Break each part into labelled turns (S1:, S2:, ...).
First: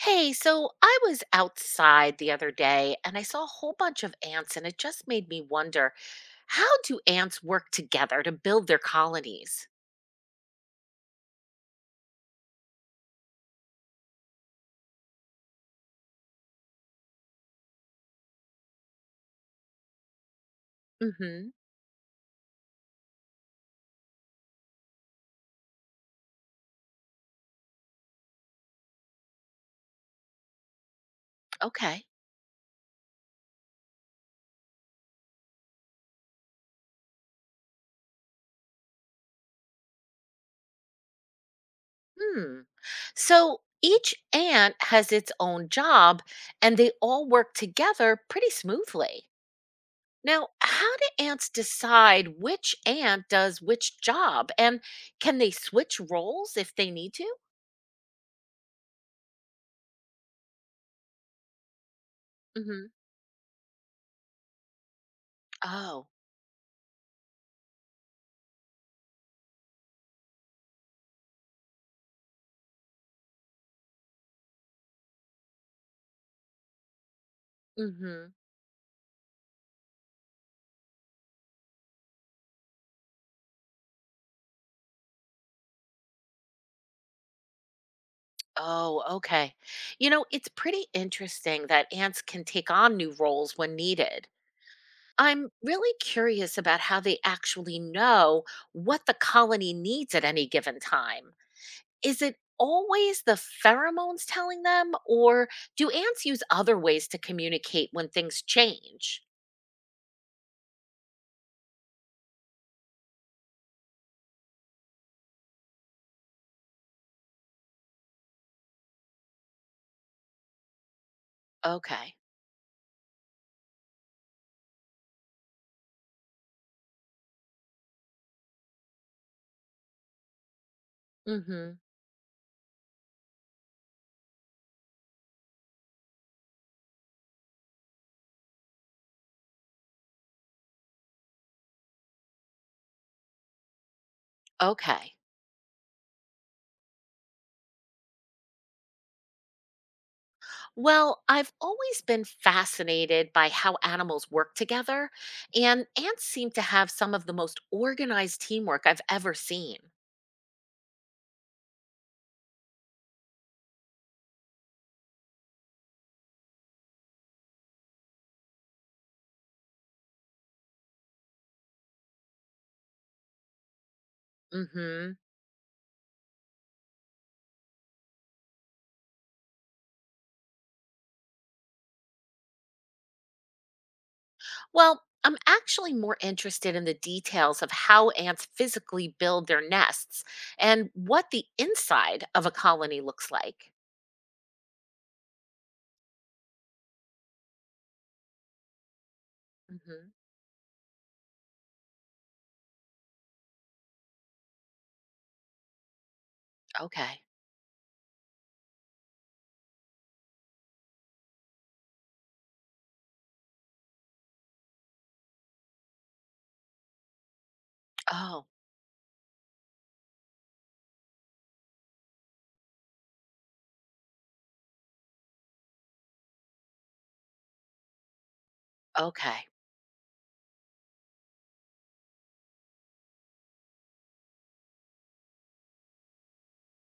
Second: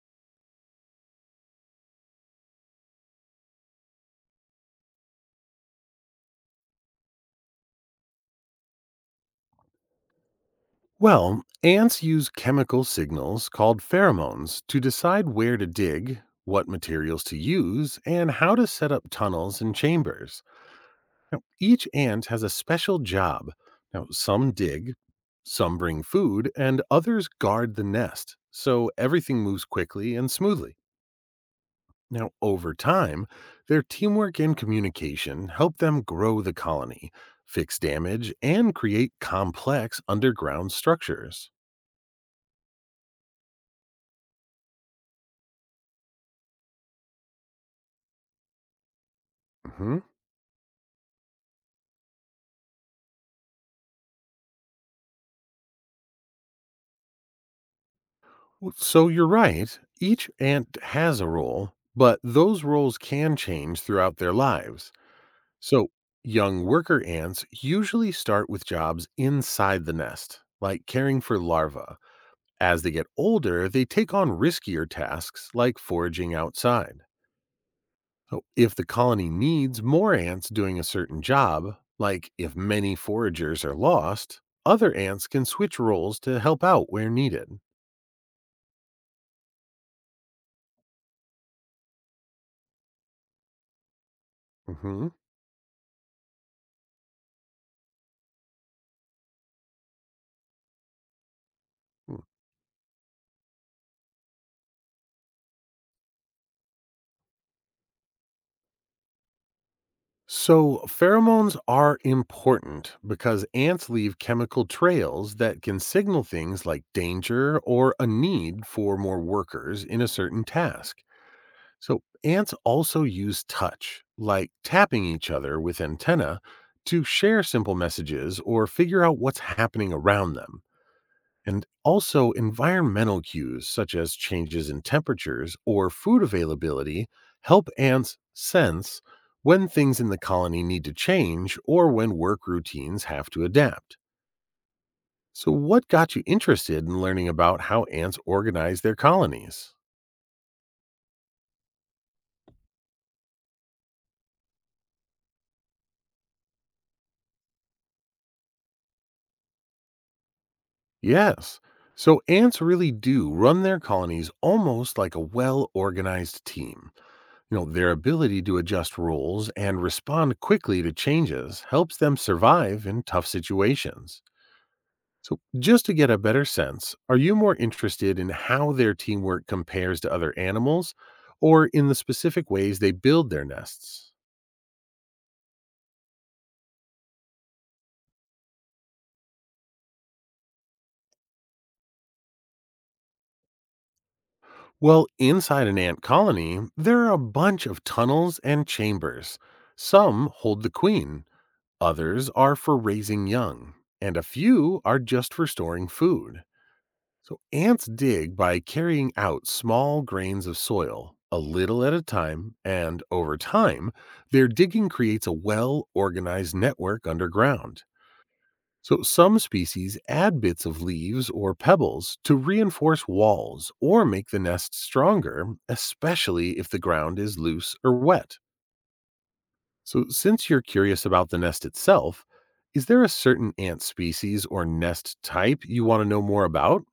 S1: Hey, so I was outside the other day and I saw a whole bunch of ants, and it just made me wonder, how do ants work together to build their colonies?
S2: Well, ants use chemical signals called pheromones to decide where to dig, what materials to use, and how to set up tunnels and chambers. Now,
S1: Mm-hmm.
S2: each ant has a special job. Now, some dig, some bring food, and others guard the nest, so everything moves quickly and smoothly.
S1: Okay.
S2: Now, over time, their teamwork and communication help them grow the colony, fix damage, and create complex underground structures.
S1: Hmm. So each ant has its own job and they all work together pretty smoothly.
S2: Mhm.
S1: Now, how do ants decide which ant does which job? And can they switch roles if they need to?
S2: Well, so you're right. Each ant has a role, but those
S1: Mm-hmm.
S2: roles can change throughout their lives. So,
S1: Oh.
S2: young worker ants usually start with jobs inside the nest, like caring for larvae. As they get older, they take on riskier tasks like foraging outside.
S1: Mm-hmm.
S2: So, if the colony needs more ants doing a certain job, like if many foragers are lost, other ants can switch roles to help out where needed.
S1: Oh, okay. You know, it's pretty interesting that ants can take on new roles when needed.
S2: Hmm.
S1: I'm really curious about how they actually know what the colony needs at any given time. Is it always the pheromones telling them, or do ants use other ways to communicate when things change?
S2: So, pheromones are important because ants leave chemical trails that can signal things like danger or a need for more workers in a certain task. So,
S1: Okay.
S2: ants also use touch, like tapping each other with antennae, to share simple messages or figure out what's happening around them.
S1: Mm
S2: And
S1: hmm.
S2: also, environmental cues such as changes in temperatures or food availability help ants sense when things in the colony need to change or when work routines have to adapt.
S1: Okay.
S2: So, what got you interested in learning about how ants organize their colonies?
S1: Well, I've always been fascinated by how animals work together, and ants seem to have some of the most organized teamwork I've ever seen.
S2: Yes. So, ants really do run their colonies almost like a well organized team. You know, their ability to adjust rules and respond quickly to changes helps them survive in tough situations.
S1: Hmm.
S2: So, just to get a better sense, are you more interested in how their teamwork compares to other animals or in the specific ways they build their nests?
S1: Well, I'm actually more interested in the details of how ants physically build their nests and what the inside of a colony looks like.
S2: Well, inside an ant colony, there are a bunch of tunnels and chambers.
S1: Hmm.
S2: Some hold the queen, others are for raising young, and a few are just for storing food.
S1: Okay.
S2: So ants dig by carrying out small grains of soil a little at a time, and over time, their digging creates a well organized network underground.
S1: Oh,
S2: So some species add bits of leaves or pebbles to reinforce walls or make the nest stronger, especially if the ground is loose or wet.
S1: okay.
S2: So since you're curious about the nest itself, is there a certain ant species or nest type you want to know more about?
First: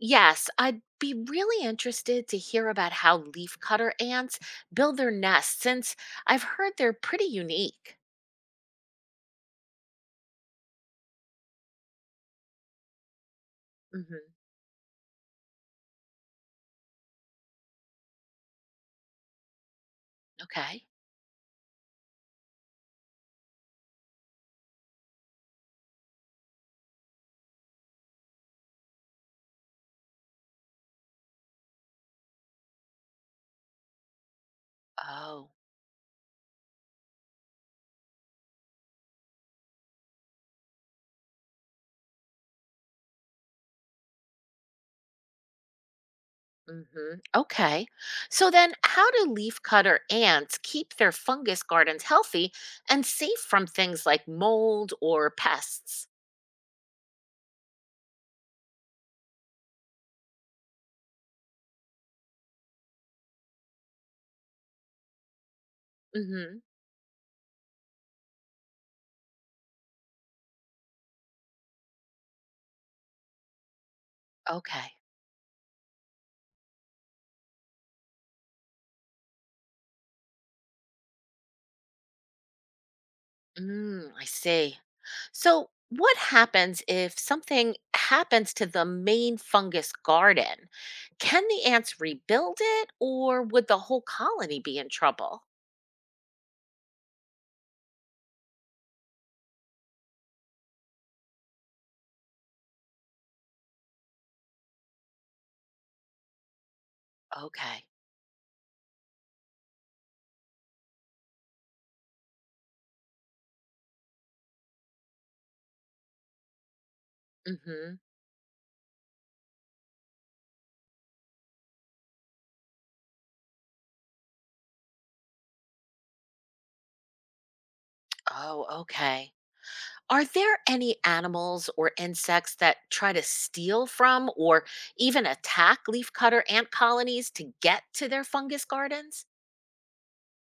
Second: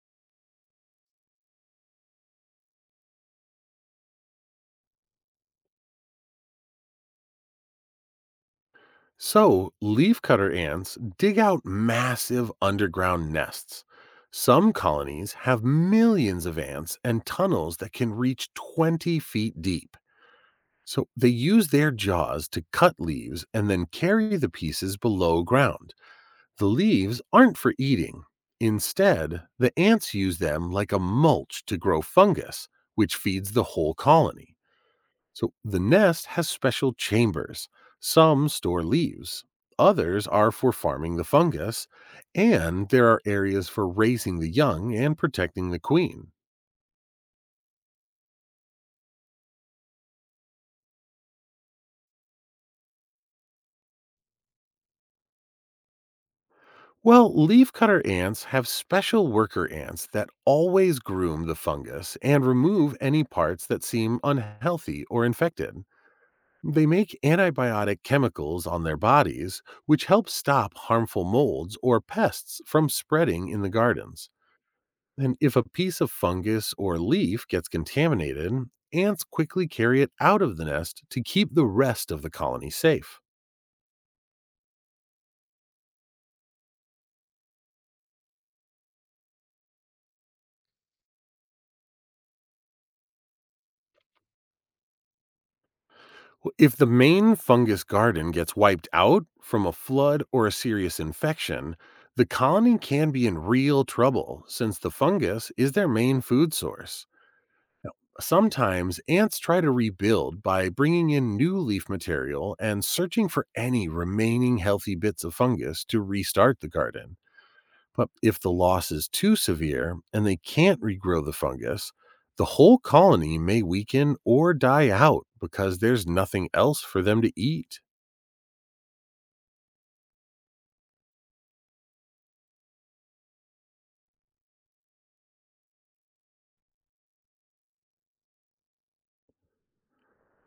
S1: Yes, I'd be really interested to hear about how leafcutter ants build their nests, since I've heard they're pretty unique.
S2: So, leafcutter ants dig out massive underground nests.
S1: Mhm.
S2: Some colonies have millions of ants and tunnels that can reach 20 feet deep.
S1: Okay.
S2: So, they use their jaws to cut leaves and then carry the pieces below ground. The leaves aren't for eating. Instead, the ants use them like a mulch to grow fungus, which feeds the whole colony.
S1: Oh.
S2: So the nest has special chambers. Some store leaves, others are for farming the fungus, and there are areas for raising the young and protecting the queen.
S1: Mhm. Okay. So then how do leafcutter ants keep their fungus gardens healthy and safe from things like mold or pests?
S2: Well, leafcutter ants have special worker ants that always groom the fungus and remove any parts that seem unhealthy or infected.
S1: Mhm.
S2: They make antibiotic chemicals on their bodies, which help stop harmful molds or pests from spreading in the gardens.
S1: Okay.
S2: And if a piece of fungus or leaf gets contaminated, ants quickly carry it out of the nest to keep the rest of the colony safe.
S1: Mm, I see. So, what happens if something happens to the main fungus garden? Can the ants rebuild it, or would the whole colony be in trouble?
S2: If the main fungus garden gets wiped out from a flood or a serious infection, the colony can be in real trouble since the fungus is their main food source.
S1: Okay.
S2: Sometimes ants try to rebuild by bringing in new leaf material and searching for any remaining healthy bits of fungus to restart the garden.
S1: Mm-hmm.
S2: But if the loss is too severe and they can't regrow the fungus, the whole colony may weaken or die out because there's nothing else for them to eat.
S1: Oh, okay. Are there any animals or insects that try to steal from or even attack leafcutter ant colonies to get to their fungus gardens?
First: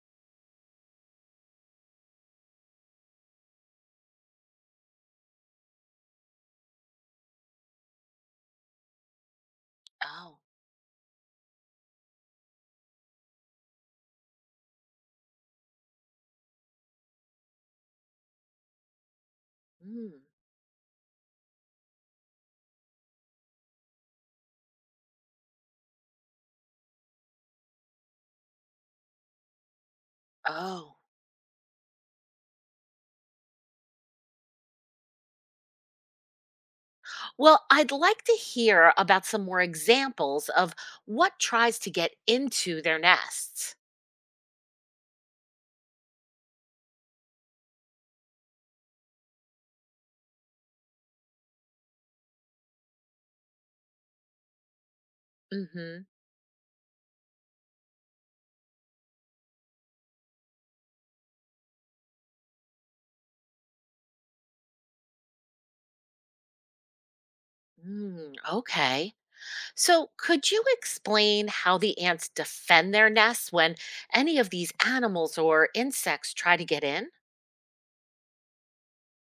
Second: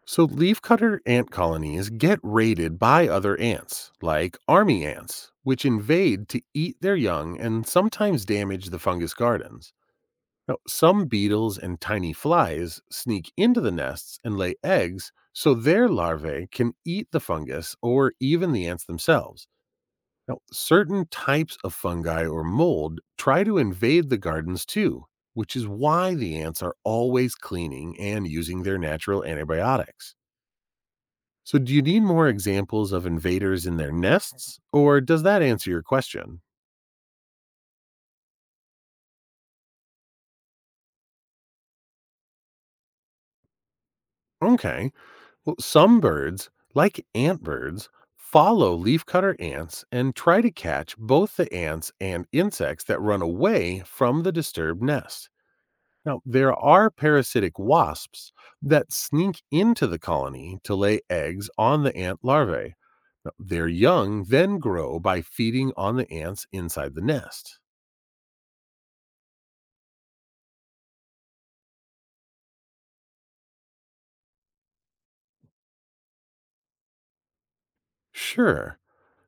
S2: So, leafcutter ant colonies get raided by other ants, like army ants, which invade to eat their young and sometimes damage the fungus gardens.
S1: Oh.
S2: Now, some beetles and tiny flies sneak into the nests and lay eggs so their larvae can eat the fungus or even the ants themselves.
S1: Mm.
S2: Now, certain types of fungi or mold try to invade the gardens too, which is why the ants are always cleaning and using their natural antibiotics.
S1: Oh.
S2: So, do you need more examples of invaders in their nests, or does that answer your question?
S1: Well, I'd like to hear about some more examples of what tries to get into their nests.
S2: Okay, well, some birds, like antbirds, follow leafcutter ants and try to catch both the ants and insects that run away from the disturbed nest.
S1: Mhm.
S2: Now, there are parasitic wasps that sneak into the colony to lay eggs on the ant larvae. Now, their young then grow by feeding on the ants inside the nest.
S1: Mm, okay. So, could you explain how the ants defend their nests when any of these animals or insects try to get in?
S2: Sure.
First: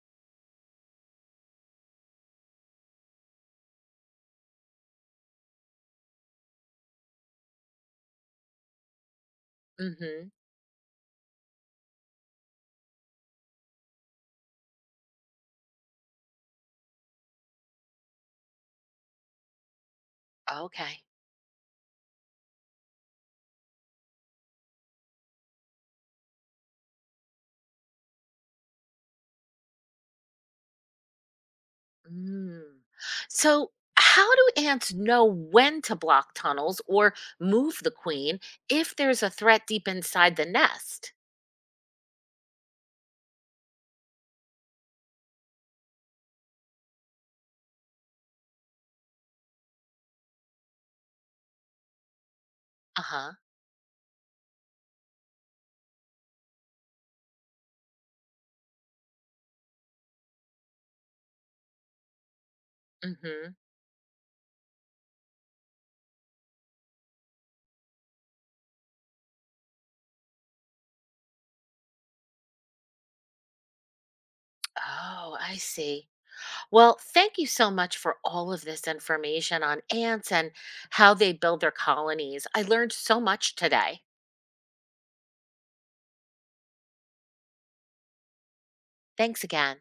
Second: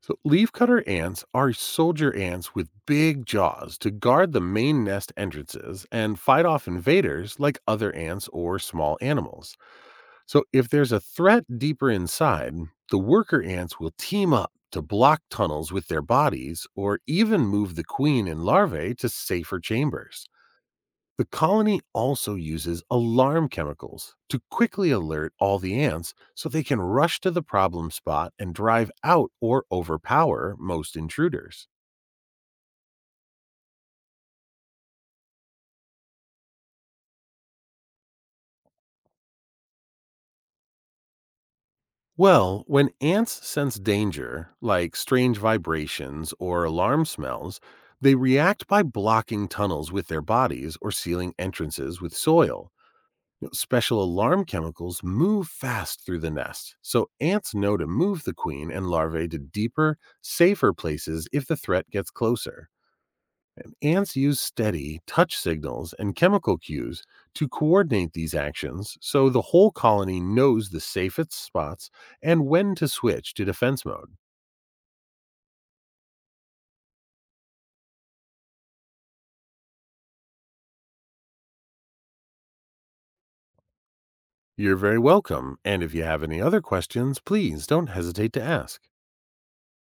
S2: So, leafcutter ants are soldier ants with big jaws to guard the main nest entrances and fight off invaders like other ants or small animals.
S1: Mhm.
S2: So, if there's a threat deeper inside, the worker ants will team up to block tunnels with their bodies or even move the queen and larvae to safer chambers.
S1: Okay.
S2: The colony also uses alarm chemicals to quickly alert all the ants so they can rush to the problem spot and drive out or overpower most intruders.
S1: Mm. So, how do ants know when to block tunnels or move the queen if there's a threat deep inside the nest?
S2: Well, when ants sense danger, like strange vibrations or alarm smells, they react by blocking tunnels with their bodies or sealing entrances with soil.
S1: Uh huh.
S2: Special alarm chemicals move fast through the nest, so ants know to move the queen and larvae to deeper, safer places if the threat gets closer.
S1: Mm hmm.
S2: Ants use steady touch signals and chemical cues to coordinate these actions so the whole colony knows the safest spots and when to switch to defense mode.
S1: Oh, I see. Well, thank you so much for all of this information on ants and how they build their colonies. I learned so much today.
S2: You're very welcome, and if you have any other questions, please don't hesitate to ask.
S1: Thanks again.